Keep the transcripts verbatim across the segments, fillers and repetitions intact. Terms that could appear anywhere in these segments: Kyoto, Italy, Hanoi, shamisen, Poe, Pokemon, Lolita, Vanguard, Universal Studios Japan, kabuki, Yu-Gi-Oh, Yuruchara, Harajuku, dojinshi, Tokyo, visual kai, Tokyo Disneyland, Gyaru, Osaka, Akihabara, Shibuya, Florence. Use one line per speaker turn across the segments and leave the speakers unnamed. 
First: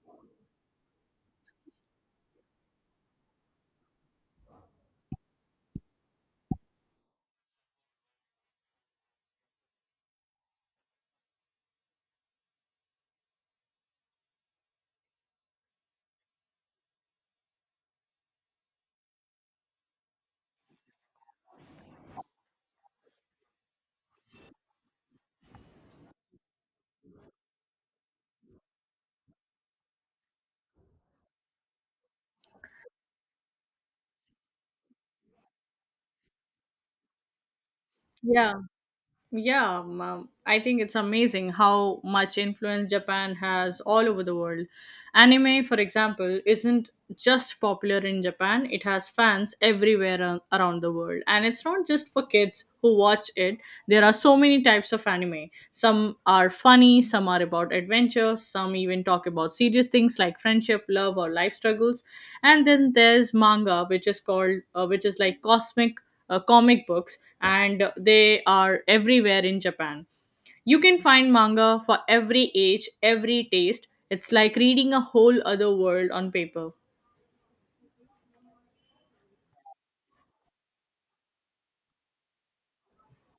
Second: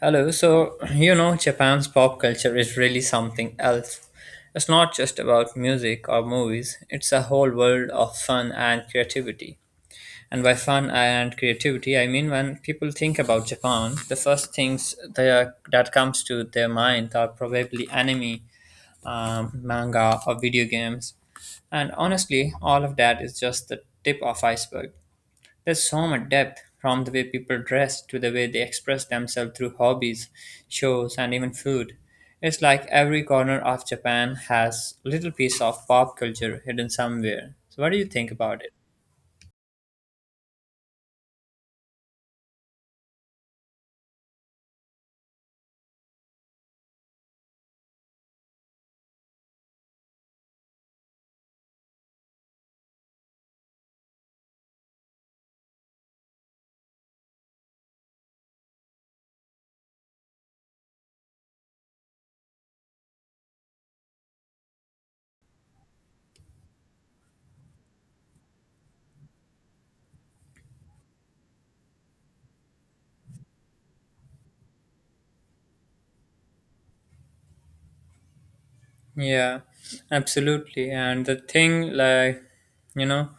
Hello. So, you know, Japan's pop culture is really something else. It's not just about music or movies, it's a whole world of fun and creativity. And by fun and creativity, I mean when people think about Japan, the first things they are, that comes to their mind are probably anime, um, manga, or video games. And honestly, all of that is just the tip of iceberg. There's so much depth from the way people dress to the way they express themselves through hobbies, shows, and even food. It's like every corner of Japan has little piece of pop culture hidden somewhere. So what do you think
Yeah,
about it?
yeah. um, I think it's amazing how much influence Japan has all over the world. Anime, for example, isn't just popular in Japan, it has fans everywhere ar- around the world. And it's not just for kids who watch it, there are so many types of anime. Some are funny, some are about adventure, some even talk about serious things like friendship, love, or life struggles. And then there's manga, which is called, uh, which is like cosmic uh, comic books, and they are everywhere in Japan. You can find manga for every age, every taste. It's like reading a whole other world on paper.
Yeah, absolutely. And the thing like you know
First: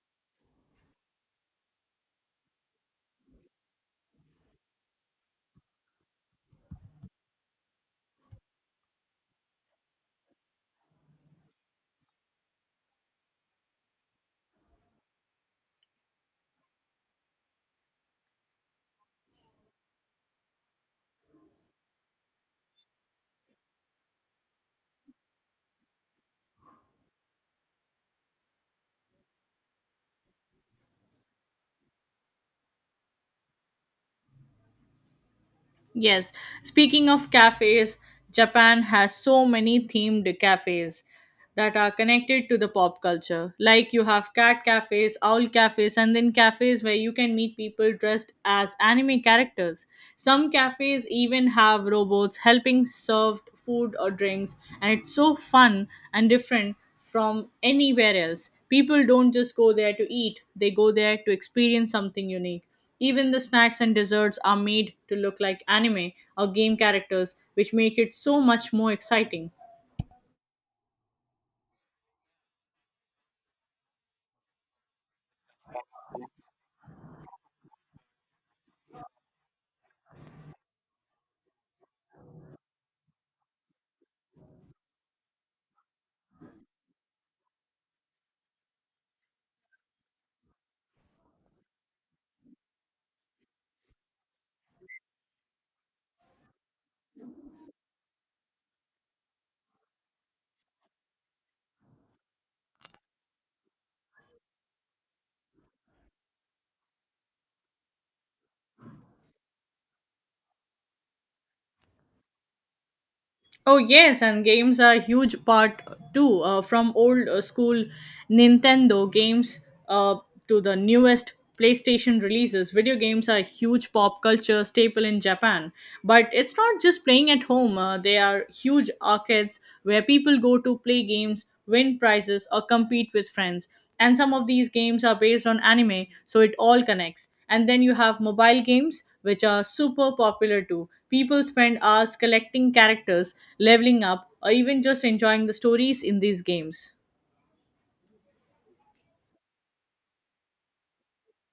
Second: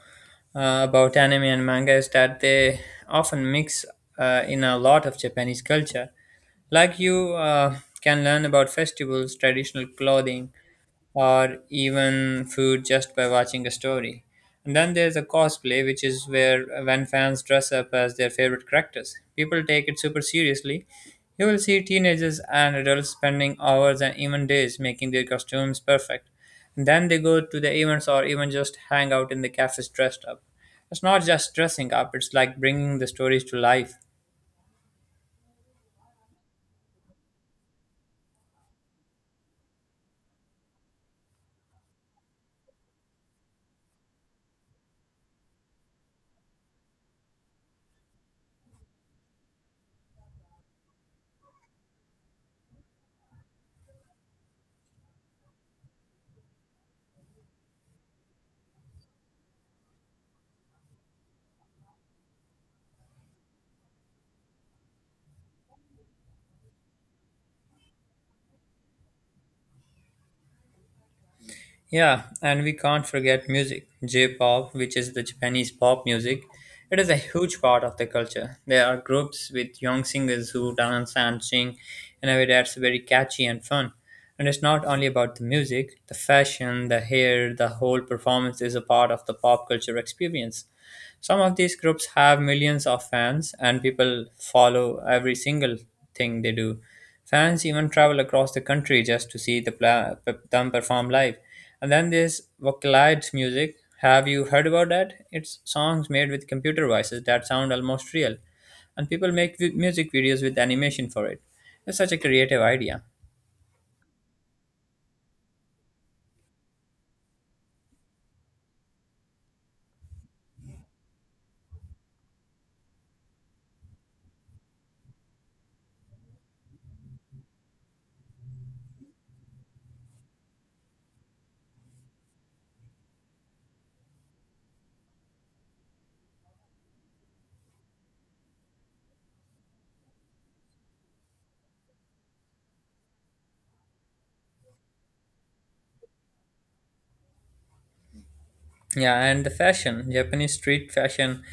uh, about anime and manga is that they often mix uh, in a lot of Japanese culture. Like you uh, can learn about festivals, traditional clothing, or even food just by watching a story. And then there's the cosplay, which is where when fans dress up as their favorite characters. People take it super seriously. You will see teenagers and adults spending hours and even days making their costumes perfect. And then they go to the events or even just hang out in the cafes dressed up. It's not just dressing up, it's like bringing the stories to life.
Yes, speaking of cafes, Japan has so many themed cafes that are connected to the pop culture. Like you have cat cafes, owl cafes, and then cafes where you can meet people dressed as anime characters. Some cafes even have robots helping serve food or drinks, and it's so fun and different from anywhere else. People don't just go there to eat, they go there to experience something unique. Even the snacks and desserts are made to look like anime or game characters, which make it so much more exciting.
Yeah, and we can't forget music. J-pop, which is the Japanese pop music, it is a huge part of the culture. There are groups with young singers who dance and sing in a way that's very catchy and fun. And it's not only about the music, the fashion, the hair, the whole performance is a part of the pop culture experience. Some of these groups have millions of fans, and people follow every single thing they do. Fans even travel across the country just to see the pla- p- them perform live. And then there's vocalized music. Have you heard about that? It's songs made with computer voices that sound almost real, and people make vi- music videos with animation for it. It's such a creative idea.
Oh yes, and games are a huge part too. Uh, from old uh, school Nintendo games uh, to the newest PlayStation releases, video games are a huge pop culture staple in Japan. But it's not just playing at home. Uh, they are huge arcades where people go to play games, win prizes, or compete with friends. And some of these games are based on anime, so it all connects. And then you have mobile games, which are super popular too. People spend hours collecting characters, leveling up, or even just enjoying the stories in these games.
Yeah, and the fashion, Japanese street fashion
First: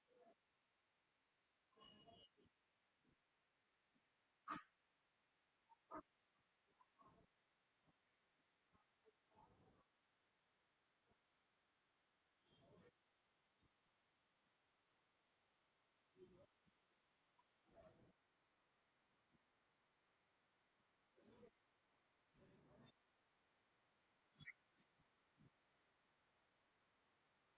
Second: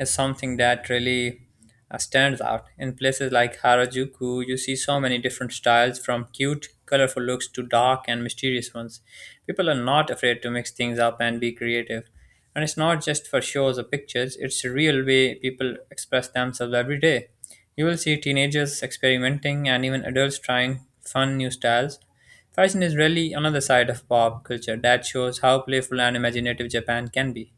is something that really uh, stands out. In places like Harajuku, you see so many different styles from cute, colorful looks to dark and mysterious ones. People are not afraid to mix things up and be creative. And it's not just for shows or pictures, it's a real way people express themselves every day. You will see teenagers experimenting and even adults trying fun new styles. Fashion is really another side of pop culture that shows how playful and imaginative Japan can be.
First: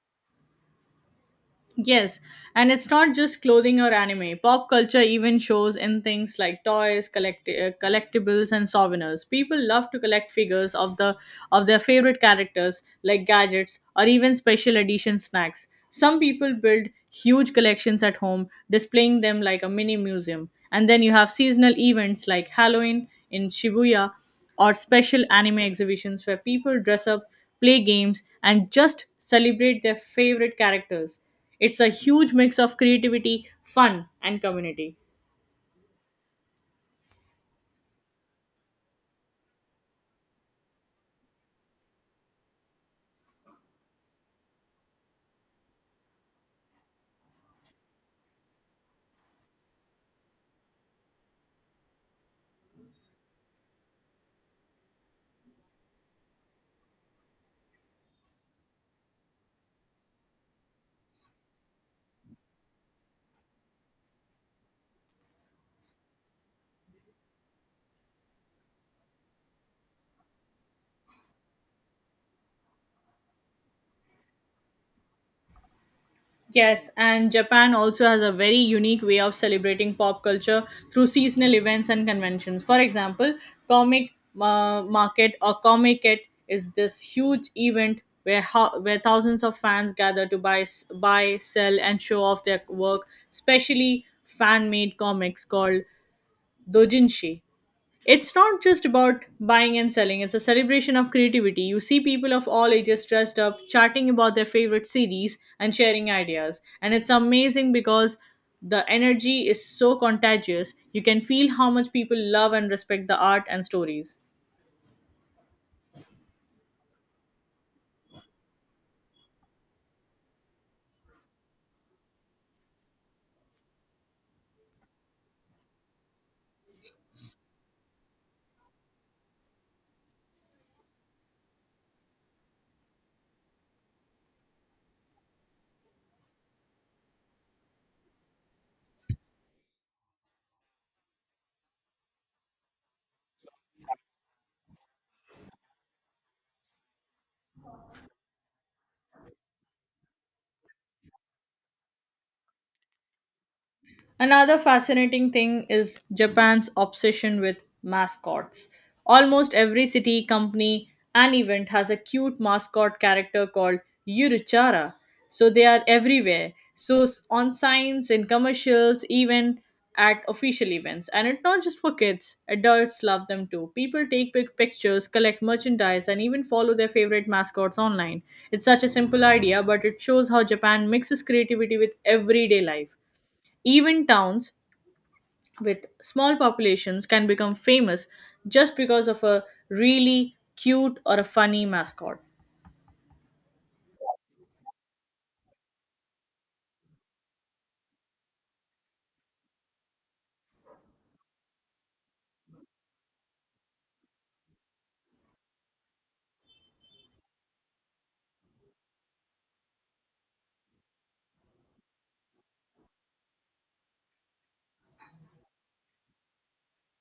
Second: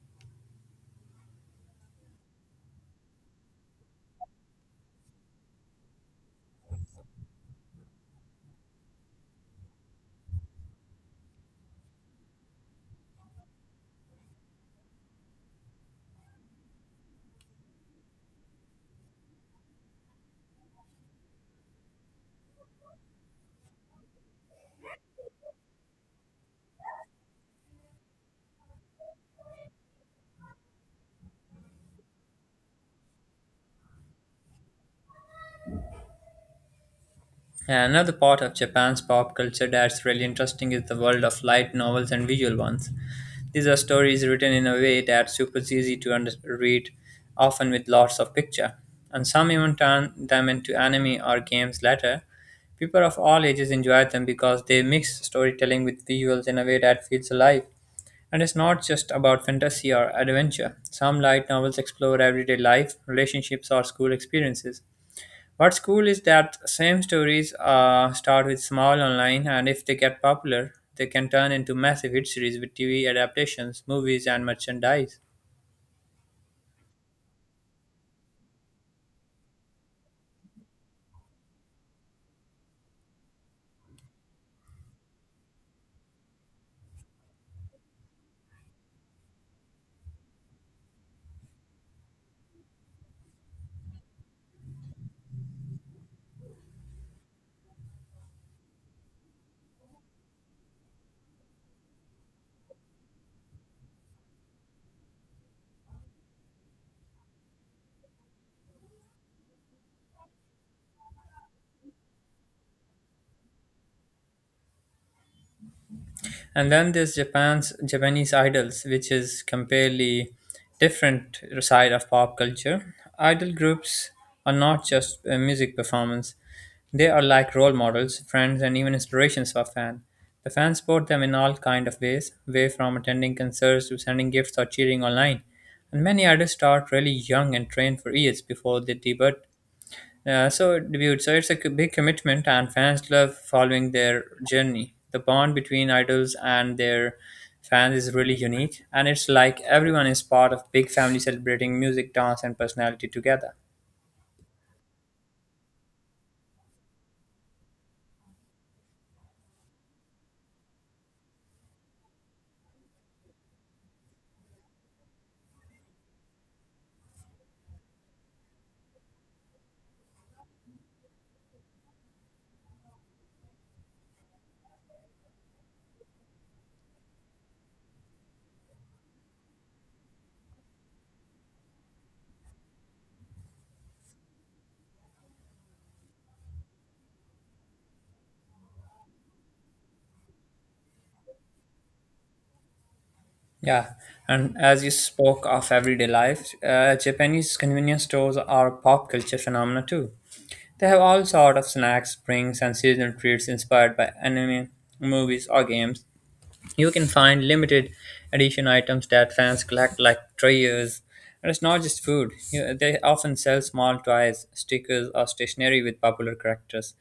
Yes, and it's not just clothing or anime. Pop culture even shows in things like toys, collect- uh, collectibles, and souvenirs. People love to collect figures of the of their favorite characters, like gadgets or even special edition snacks. Some people build huge collections at home, displaying them like a mini museum. And then you have seasonal events like Halloween in Shibuya or special anime exhibitions where people dress up, play games, and just celebrate their favorite characters. It's a huge mix of creativity, fun, and community.
And another part of Japan's pop culture that's really interesting is the world of light novels and visual ones. These are stories written in a way that's super easy to under- read, often with lots of picture. And some even turn them into anime or games later. People of all ages enjoy them because they mix storytelling with visuals in a way that feels alive. And it's not just about fantasy or adventure. Some light novels explore everyday life, relationships, or school experiences. What's cool is that same stories uh, start with small online, and if they get popular, they can turn into massive hit series with T V adaptations, movies, and merchandise.
Yes, and Japan also has a very unique way of celebrating pop culture through seasonal events and conventions. For example, comic uh, market or comic it is this huge event where ho- where thousands of fans gather to buy s- buy, sell and show off their work, especially fan-made comics called dojinshi. It's not just about buying and selling, it's a celebration of creativity. You see people of all ages dressed up, chatting about their favorite series, and sharing ideas. And it's amazing because the energy is so contagious. You can feel how much people love and respect the art and stories.
And then there's Japan's Japanese idols, which is completely different side of pop culture. Idol groups are not just a music performance; they are like role models, friends, and even inspirations for fans. The fans support them in all kind of ways, way from attending concerts to sending gifts or cheering online. And many idols start really young and train for years before they debut yeah, so debut. So it's a c- big commitment, and fans love following their journey. The bond between idols and their fans is really unique, and it's like everyone is part of big family celebrating music, dance, and personality together.
Another fascinating thing is Japan's obsession with mascots. Almost every city, company, and event has a cute mascot character called Yuruchara. So they are everywhere. So s- on signs, in commercials, even at official events. And it's not just for kids, adults love them too. People take pic- pictures, collect merchandise, and even follow their favorite mascots online. It's such a simple idea, but it shows how Japan mixes creativity with everyday life. Even towns with small populations can become famous just because of a really cute or a funny mascot.
Yeah, and as you spoke of everyday life, uh, Japanese convenience stores are a pop culture phenomena too. They have all sort of snacks, drinks, and seasonal treats inspired by anime, movies, or games. You can find limited edition items that fans collect, like toys. And it's not just food. You know, they often sell small toys, stickers, or stationery with popular characters.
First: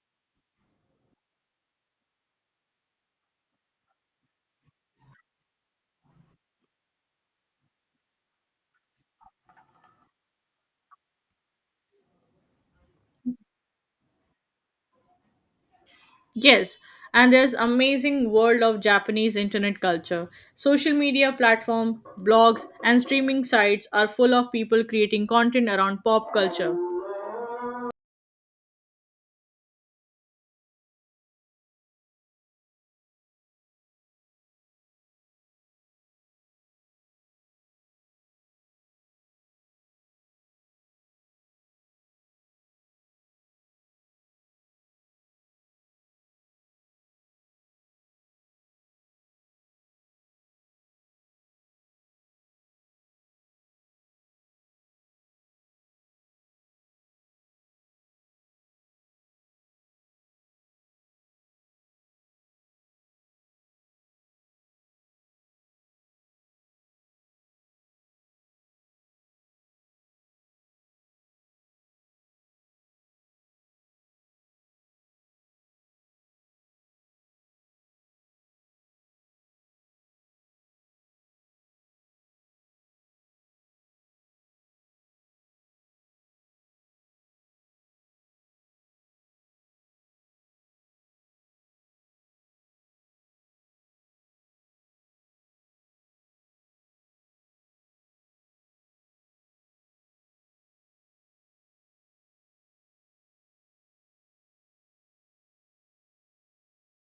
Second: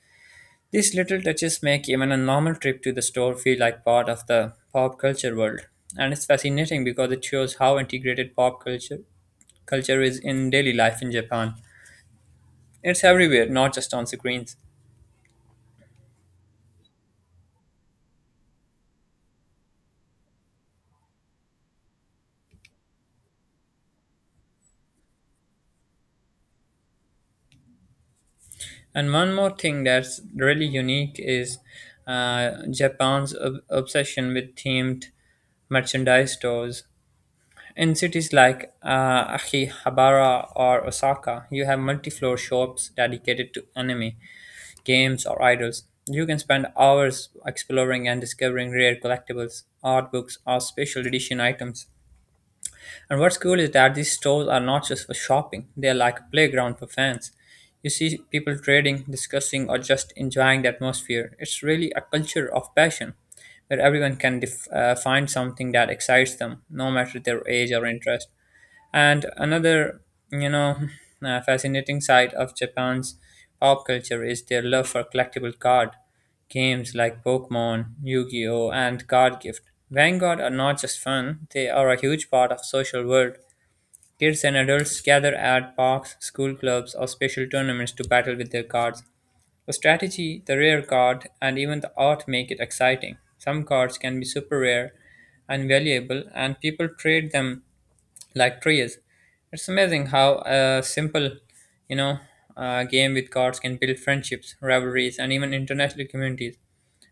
These little touches make even a normal trip to the store feel like part of the pop culture world. And it's fascinating because it shows how integrated pop culture culture is in daily life in Japan. It's everywhere, not just on screens.
Yes, and there's amazing world of Japanese internet culture. Social media platform, blogs and streaming sites are full of people creating content around pop culture.
And one more thing that's really unique is uh, Japan's ob- obsession with themed merchandise stores. In cities like uh, Akihabara or Osaka, you have multi floor shops dedicated to anime, games, or idols. You can spend hours exploring and discovering rare collectibles, art books, or special edition items. And what's cool is that these stores are not just for shopping, they are like a playground for fans. You see people trading, discussing, or just enjoying the atmosphere. It's really a culture of passion where everyone can def- uh, find something that excites them, no matter their age or interest. And another, you know, uh, fascinating side of Japan's pop culture is their love for collectible card games like Pokemon, Yu-Gi-Oh, and Card Gift. Vanguard are not just fun; they are a huge part of social world. Kids and adults gather at parks, school clubs, or special tournaments to battle with their cards. The strategy, the rare card, and even the art make it exciting. Some cards can be super rare and valuable, and people trade them like trees. It's amazing how a simple, you know, uh, game with cards can build friendships, rivalries, and even international communities.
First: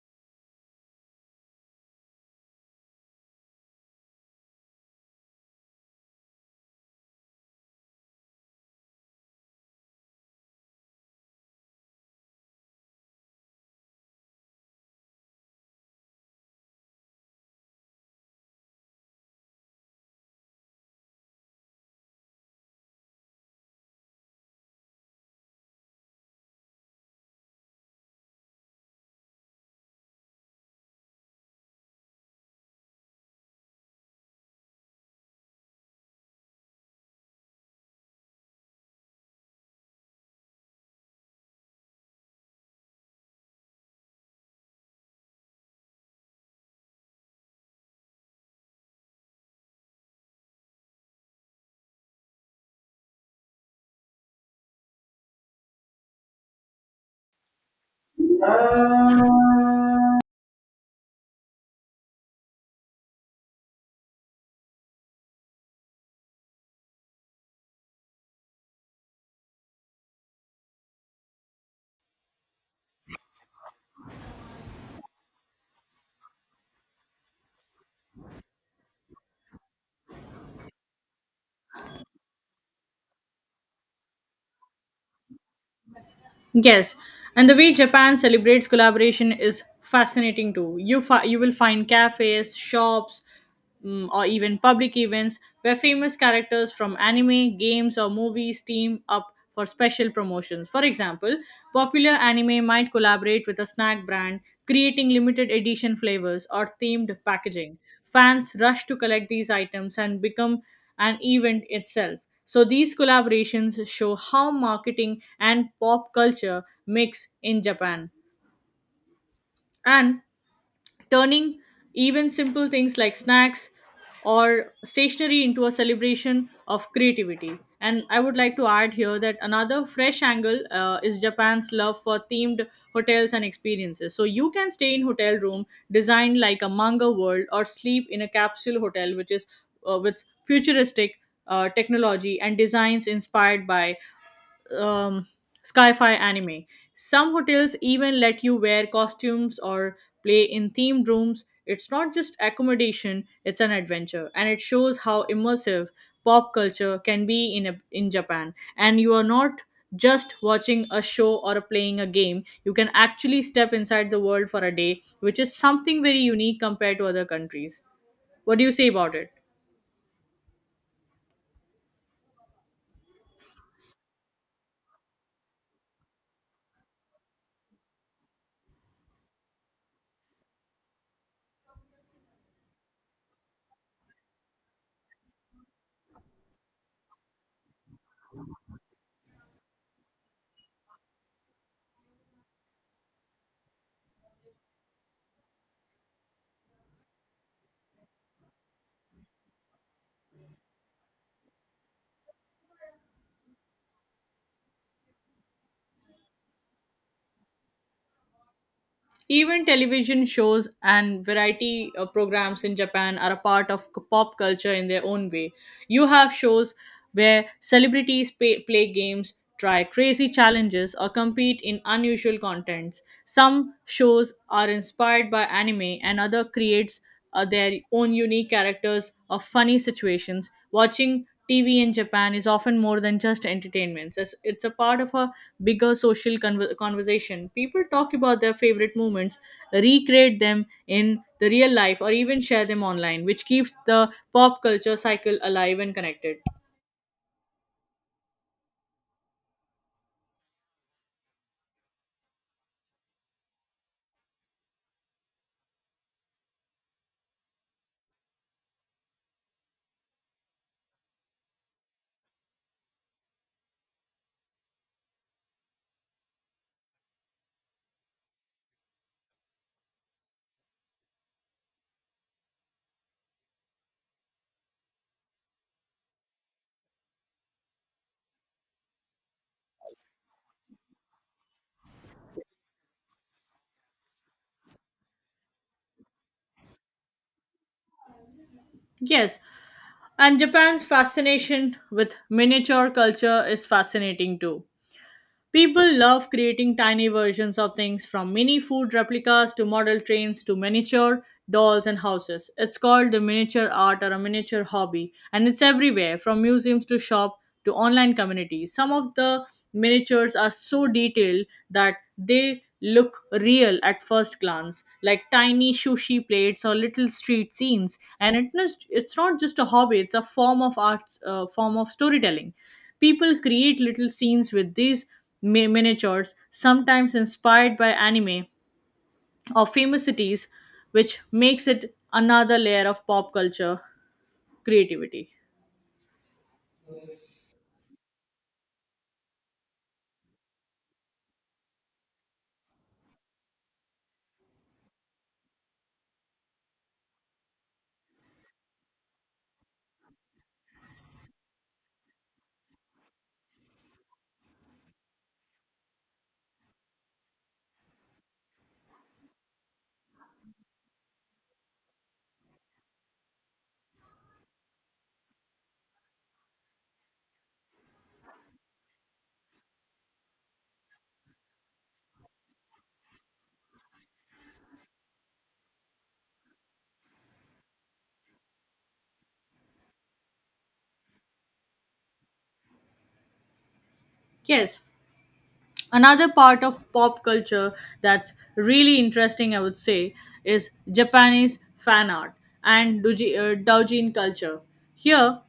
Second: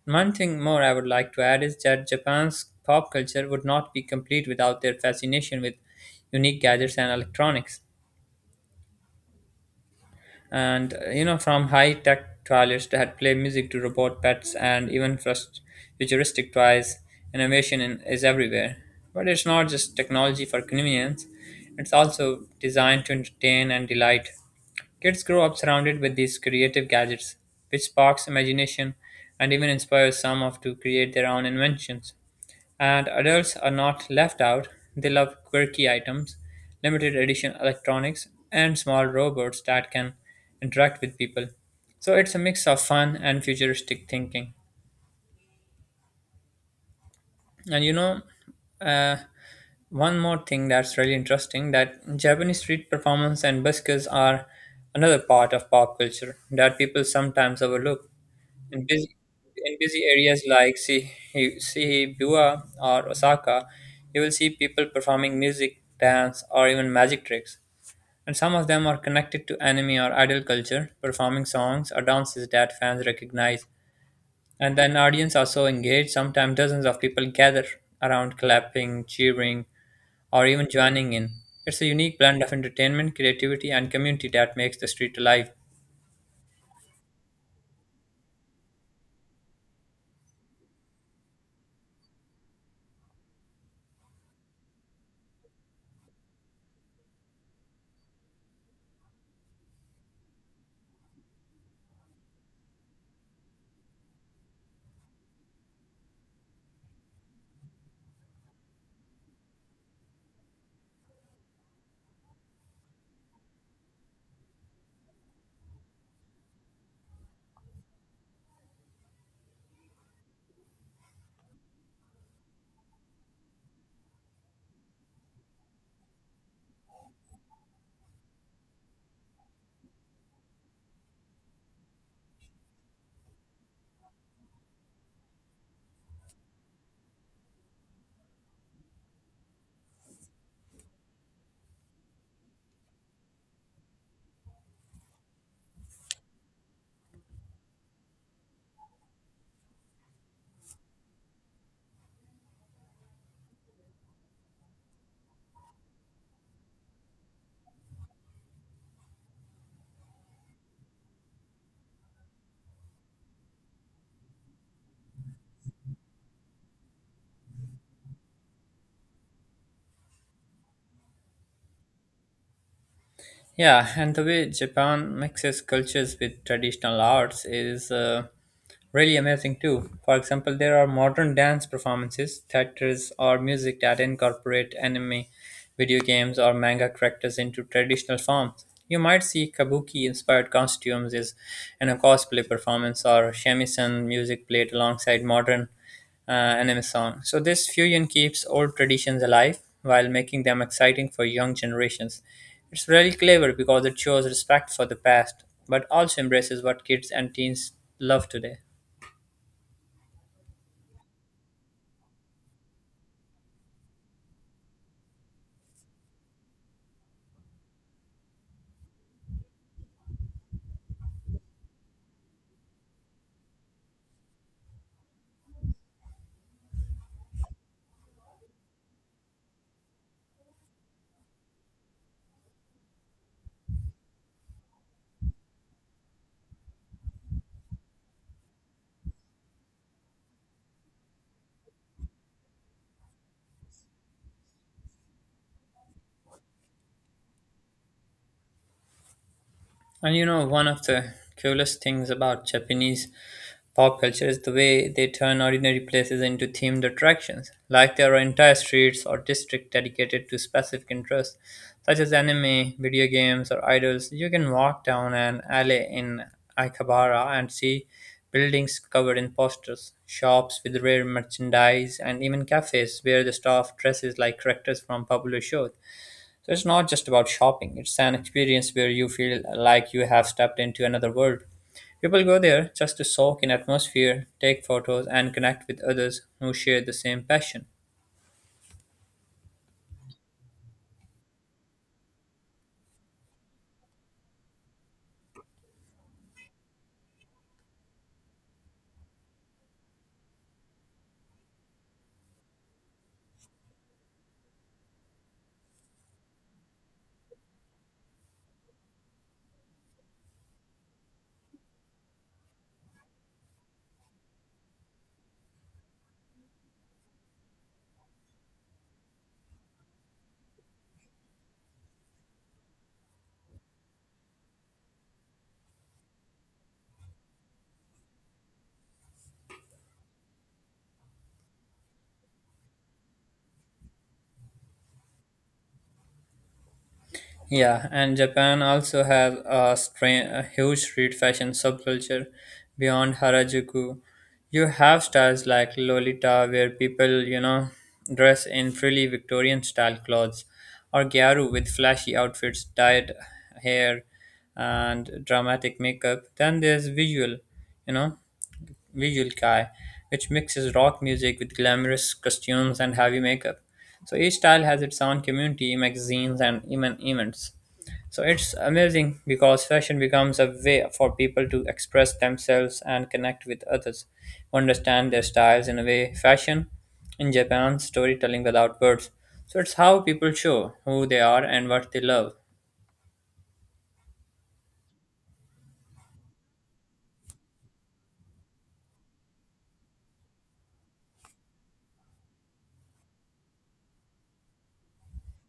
One thing more I would like to add is that Japan's pop culture would not be complete without their fascination with unique gadgets and electronics and uh, you know from high tech toilets that play music to robot pets and even frust- futuristic toys innovation in, is everywhere, but it's not just technology for convenience, it's also designed to entertain and delight. Kids grow up surrounded with these creative gadgets, which sparks imagination and even inspires some of to create their own inventions, and adults are not left out. They love quirky items, limited edition electronics, and small robots that can interact with people. So it's a mix of fun and futuristic thinking. And you know, uh, One more thing that's really interesting that Japanese street performance and buskers are another part of pop culture that people sometimes overlook. In busy, in busy areas like Si- Shibuya or Osaka, you will see people performing music, dance, or even magic tricks. And some of them are connected to anime or idol culture, performing songs or dances that fans recognize. And then audience are so engaged, sometimes dozens of people gather around clapping, cheering, or even joining in. It's a unique blend of entertainment, creativity, and community that makes the street alive.
Yes, and the way Japan celebrates collaboration is fascinating too. You fi- you will find cafes, shops, mm, or even public events where famous characters from anime, games, or movies team up for special promotions. For example, popular anime might collaborate with a snack brand, creating limited edition flavors or themed packaging. Fans rush to collect these items and become an event itself. So these collaborations show how marketing and pop culture mix in Japan and turning even simple things like snacks or stationery into a celebration of creativity. And I would like to add here that another fresh angle uh, is Japan's love for themed hotels and experiences. So you can stay in hotel room designed like a manga world or sleep in a capsule hotel which is uh, with futuristic uh, technology and designs inspired by um, sci-fi anime. Some hotels even let you wear costumes or play in themed rooms. It's not just accommodation; it's an adventure, and it shows how immersive pop culture can be in a, in Japan. And you are not just watching a show or playing a game. You can actually step inside the world for a day, which is something very unique compared to other countries. What do you say about it?
Yeah, and the way Japan mixes cultures with traditional arts is uh, really amazing too. For example, there are modern dance performances, theatres, or music that incorporate anime, video games, or manga characters into traditional forms. You might see kabuki inspired costumes is in a cosplay performance or shamisen music played alongside modern uh, anime song. So this fusion keeps old traditions alive while making them exciting for young generations. It's really clever because it shows respect for the past, but also embraces what kids and teens love today.
Even television shows and variety uh, programs in Japan are a part of c- pop culture in their own way. You have shows where celebrities pay, play games, try crazy challenges, or compete in unusual contents. Some shows are inspired by anime, and other creates uh, their own unique characters or funny situations. Watching T V in Japan is often more than just entertainment. It's, it's a part of a bigger social conver conversation. People talk about their favorite moments, recreate them in the real life, or even share them online, which keeps the pop culture cycle alive and connected.
And you know, one of the coolest things about Japanese pop culture is the way they turn ordinary places into themed attractions. Like there are entire streets or districts dedicated to specific interests, such as anime, video games, or idols. You can walk down an alley in Akihabara and see buildings covered in posters, shops with rare merchandise, and even cafes where the staff dresses like characters from popular shows. So it's not just about shopping, it's an experience where you feel like you have stepped into another world. People go there just to soak in atmosphere, take photos, and connect with others who share the same passion.
Yes, and Japan's fascination with miniature culture is fascinating too. People love creating tiny versions of things from mini food replicas to model trains to miniature dolls and houses. It's called the miniature art or a miniature hobby, and it's everywhere from museums to shop to online communities. Some of the miniatures are so detailed that they look real at first glance, like tiny sushi plates or little street scenes. And it is- it's not just a hobby; it's a form of art, uh, form of storytelling. People create little scenes with these mi- miniatures, sometimes inspired by anime or famous cities, which makes it another layer of pop culture creativity.
Yeah, and Japan also has a, stra- a huge street fashion subculture beyond Harajuku. You have styles like Lolita, where people, you know, dress in frilly Victorian style clothes, or Gyaru with flashy outfits, dyed hair, and dramatic makeup. Then there's visual, you know visual kai, which mixes rock music with glamorous costumes and heavy makeup. So each style has its own community, magazines, and even events. So it's amazing because fashion becomes a way for people to express themselves and connect with others, understand their styles in a way. Fashion in Japan, storytelling without words. So it's how people show who they are and what they love.
Yes, another part of pop culture that's really interesting, I would say, is Japanese fan art and doujin uh, doujin culture. Here,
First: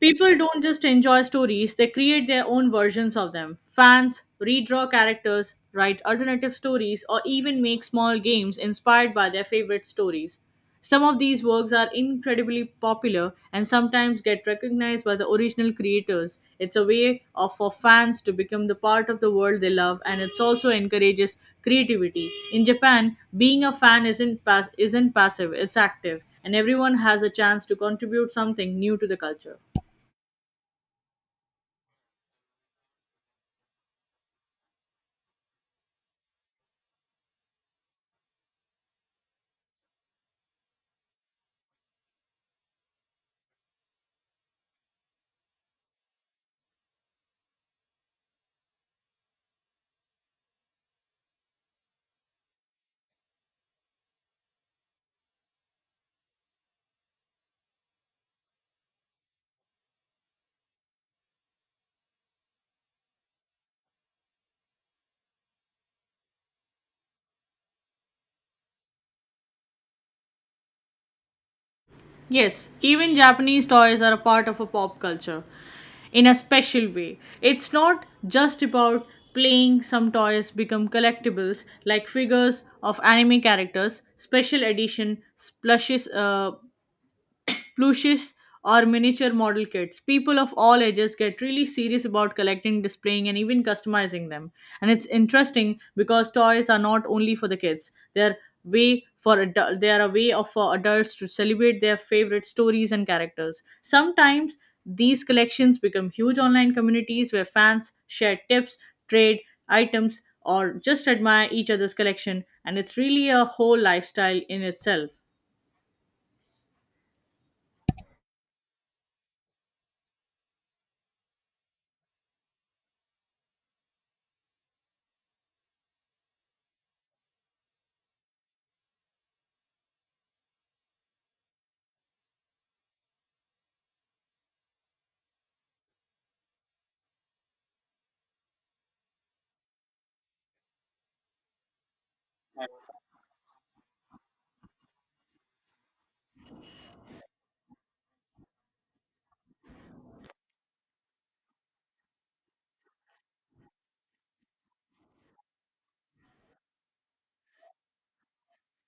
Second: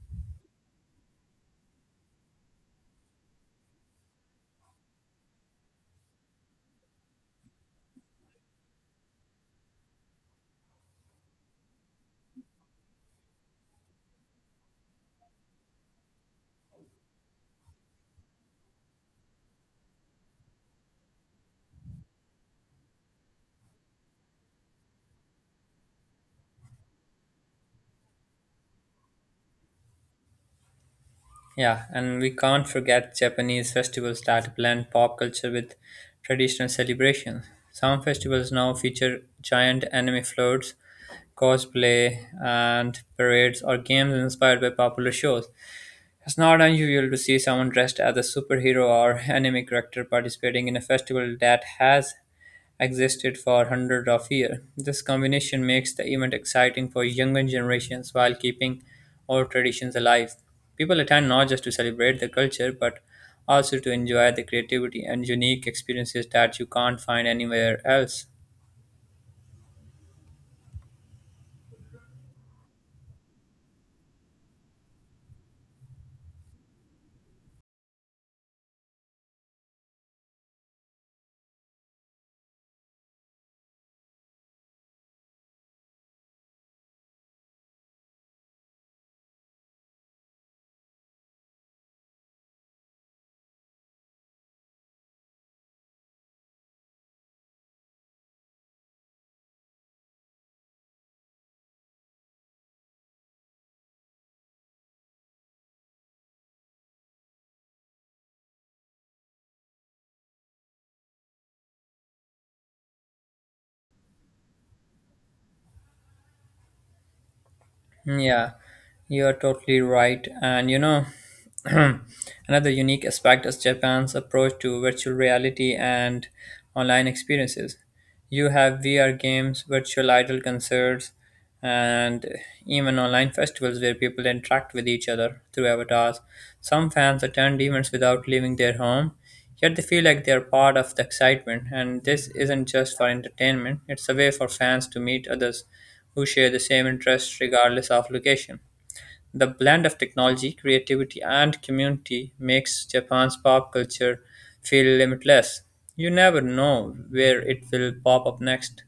people don't just enjoy stories, they create their own versions of them. Fans redraw characters, write alternative stories, or even make small games inspired by their favorite stories. Some of these works are incredibly popular and sometimes get recognized by the original creators. It's a way of, for fans to become the part of the world they love and it also encourages creativity. In Japan, being a fan isn't pass- isn't passive, it's active and everyone has a chance to contribute something new to the culture.
Yeah, and we can't forget Japanese festivals that blend pop culture with traditional celebrations. Some festivals now feature giant anime floats, cosplay, and parades or games inspired by popular shows. It's not unusual to see someone dressed as a superhero or anime character participating in a festival that has existed for hundreds of years. This combination makes the event exciting for younger generations while keeping old traditions alive. People attend not just to celebrate the culture but also to enjoy the creativity and unique experiences that you can't find anywhere else.
Yes, even Japanese toys are a part of a pop culture in a special way. It's not just about playing some toys become collectibles like figures of anime characters, special edition splashes uh, plushes, or miniature model kits. People of all ages get really serious about collecting, displaying, and even customizing them. And it's interesting because toys are not only for the kids; they're way for adult, they are a way of for adults to celebrate their favorite stories and characters. Sometimes these collections become huge online communities where fans share tips, trade items, or just admire each other's collection, and it's really a whole lifestyle in itself.
Hmm, yeah. You are totally right. And you know, another unique aspect is Japan's approach to virtual reality and online experiences. You have V R games, virtual idol concerts, and even online festivals where people interact with each other through avatars. Some fans attend events without leaving their home, yet they feel like they are part of the excitement. And this isn't just for entertainment, it's a way for fans to meet others who share the same interests regardless of location. The blend of technology, creativity, and community makes Japan's pop culture feel limitless. You never know where it will pop up next.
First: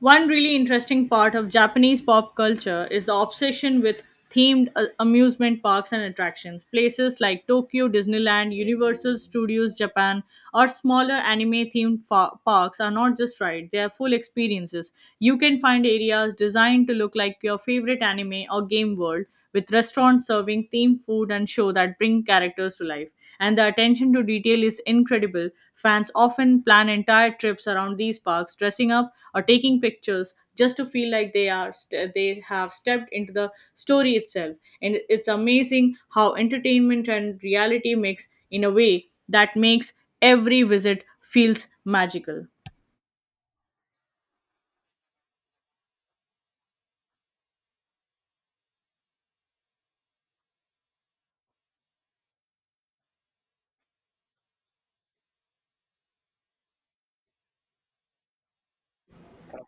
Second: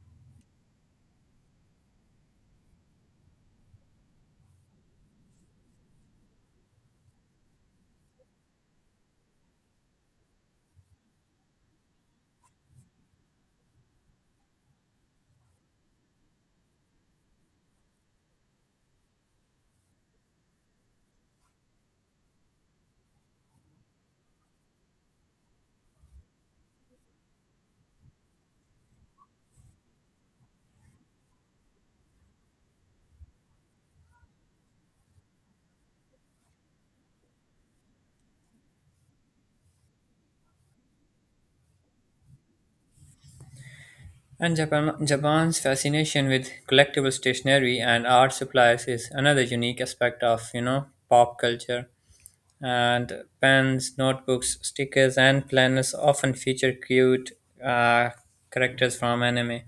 One really interesting part of Japanese pop culture is the obsession with themed uh, amusement parks and attractions. Places like Tokyo, Disneyland, Universal Studios Japan, or smaller anime themed fa- parks are not just rides, they are full experiences. You can find areas designed to look like your favorite anime or game world, with restaurants serving themed food and show that bring characters to life and the attention to detail is incredible. Fans often plan entire trips around these parks, dressing up or taking pictures just to feel like they are st- they have stepped into the story itself. And it's amazing how entertainment and reality mix in a way that makes every visit feels magical.
And Japan, Japan's fascination with collectible stationery and art supplies is another unique aspect of, you know, pop culture. And pens, notebooks, stickers, and planners often feature cute uh, characters from anime,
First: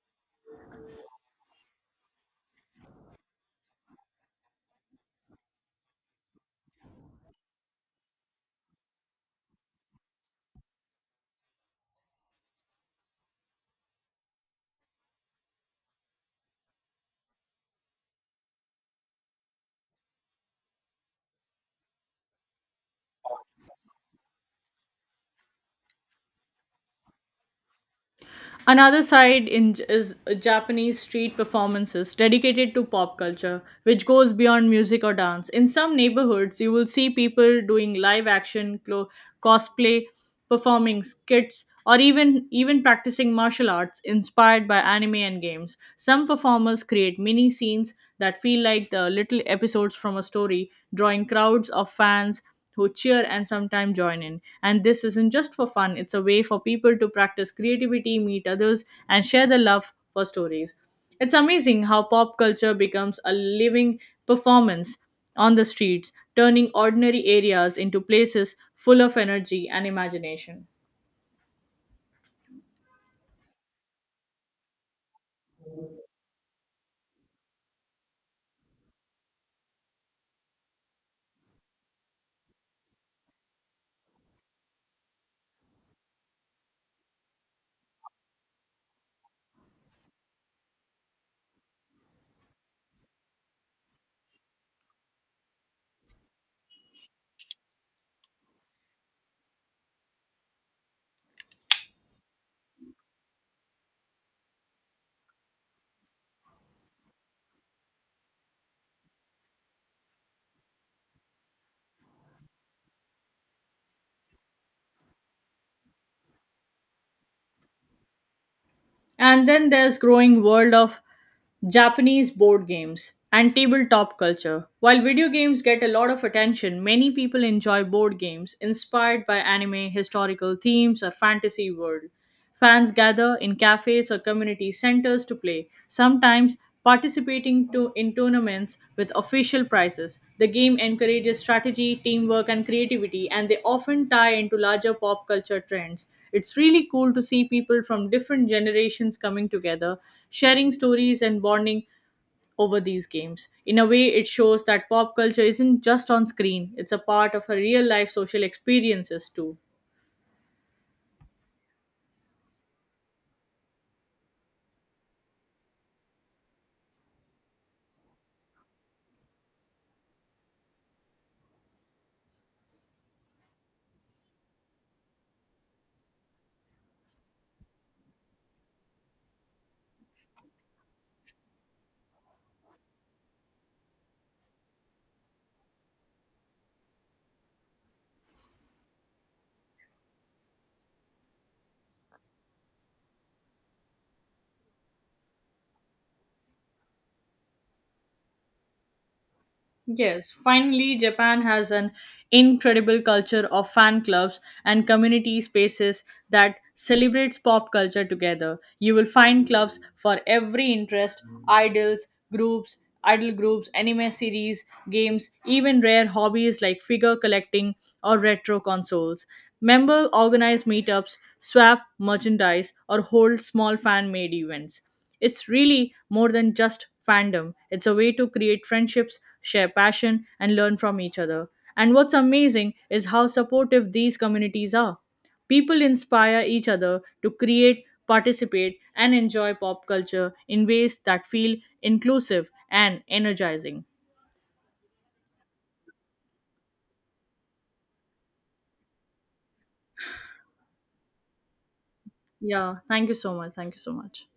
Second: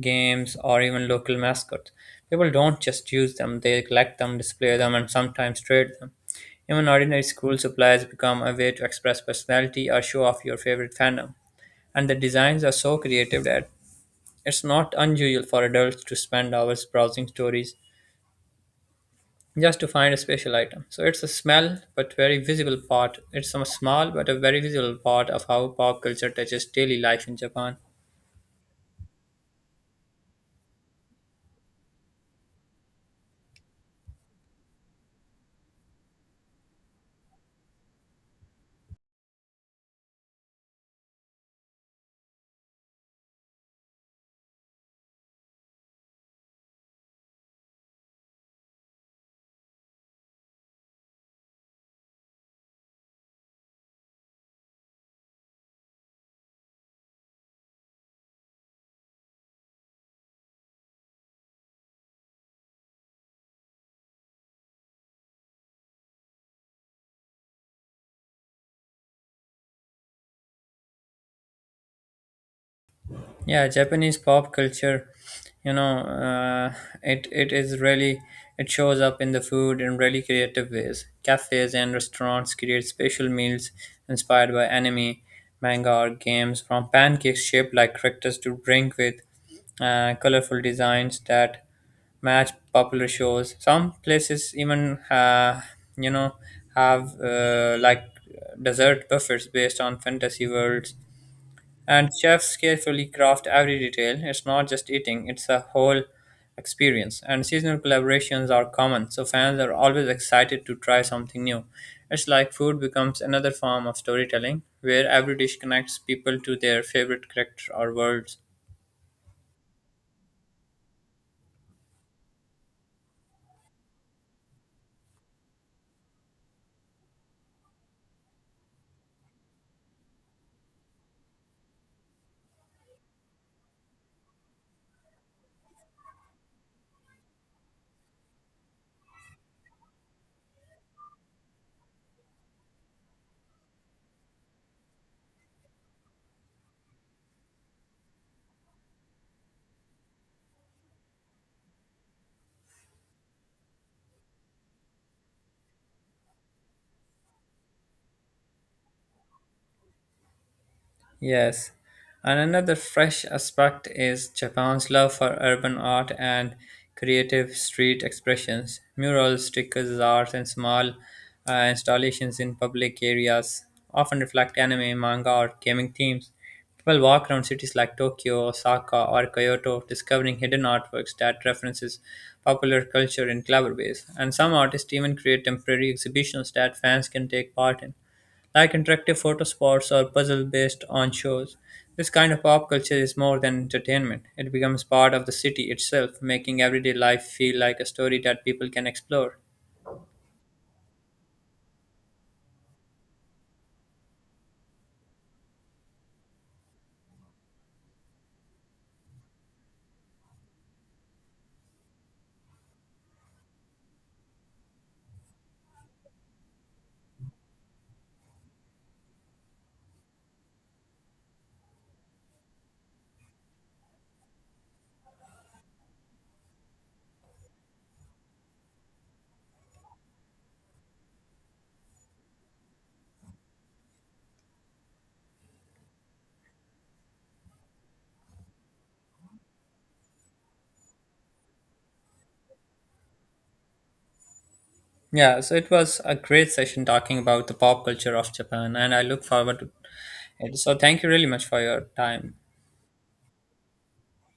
games, or even local mascots. People don't just use them, they collect them, display them, and sometimes trade them. Even ordinary school supplies become a way to express personality or show off your favorite fandom. And the designs are so creative that it's not unusual for adults to spend hours browsing stories just to find a special item. So it's a small but very visible part. It's a small but a very visible part of how pop culture touches daily life in Japan.
Another side in is Japanese street performances dedicated to pop culture, which goes beyond music or dance. In some neighborhoods, you will see people doing live action clo- cosplay, performing skits, or even even practicing martial arts inspired by anime and games. Some performers create mini scenes that feel like the little episodes from a story, drawing crowds of fans who cheer and sometimes join in. And this isn't just for fun, it's a way for people to practice creativity, meet others, and share the love for stories. It's amazing how pop culture becomes a living performance on the streets, turning ordinary areas into places full of energy and imagination.
Yeah, Japanese pop culture, you know, uh, it it is really it shows up in the food in really creative ways. Cafes and restaurants create special meals inspired by anime, manga, or games, from pancakes shaped like characters to drink with uh, colorful designs that match popular shows. Some places even uh, you know have uh, like dessert buffets based on fantasy worlds, and chefs carefully craft every detail. It's not just eating; it's a whole experience. And seasonal collaborations are common, so fans are always excited to try something new. It's like food becomes another form of storytelling, where every dish connects people to their favorite character or worlds.
And then there's growing world of Japanese board games and tabletop culture. While video games get a lot of attention, many people enjoy board games inspired by anime, historical themes, or fantasy world. Fans gather in cafes or community centers to play, sometimes participating to, in tournaments with official prizes. The game encourages strategy, teamwork, and creativity, and they often tie into larger pop culture trends. It's really cool to see people from different generations coming together, sharing stories, and bonding over these games. In a way, it shows that pop culture isn't just on screen, it's a part of our real life social experiences too.
Yes, and another fresh aspect is Japan's love for urban art and creative street expressions, murals, stickers, art, and small uh, installations in public areas often reflect anime, manga, or gaming themes. People walk around cities like Tokyo, Osaka, or Kyoto, discovering hidden artworks that references popular culture in clever ways. And some artists even create temporary exhibitions that fans can take part in, like interactive photo spots or puzzle based on shows. This kind of pop culture is more than entertainment. It becomes part of the city itself, making everyday life feel like a story that people can explore.
Yes, finally, Japan has an incredible culture of fan clubs and community spaces that celebrates pop culture together. You will find clubs for every interest, idols, groups, idol groups, anime series, games, even rare hobbies like figure collecting or retro consoles. Member organize meetups, swap merchandise, or hold small fan made events. It's really more than just fandom. It's a way to create friendships, share passion, and learn from each other. And what's amazing is how supportive these communities are. People inspire each other to create, participate, and enjoy pop culture in ways that feel inclusive and energizing.
Yeah, so it was a great session talking about the pop culture of Japan, and I look forward to it. So, thank you really much for your time.
Yeah, thank you so much. Thank you so much.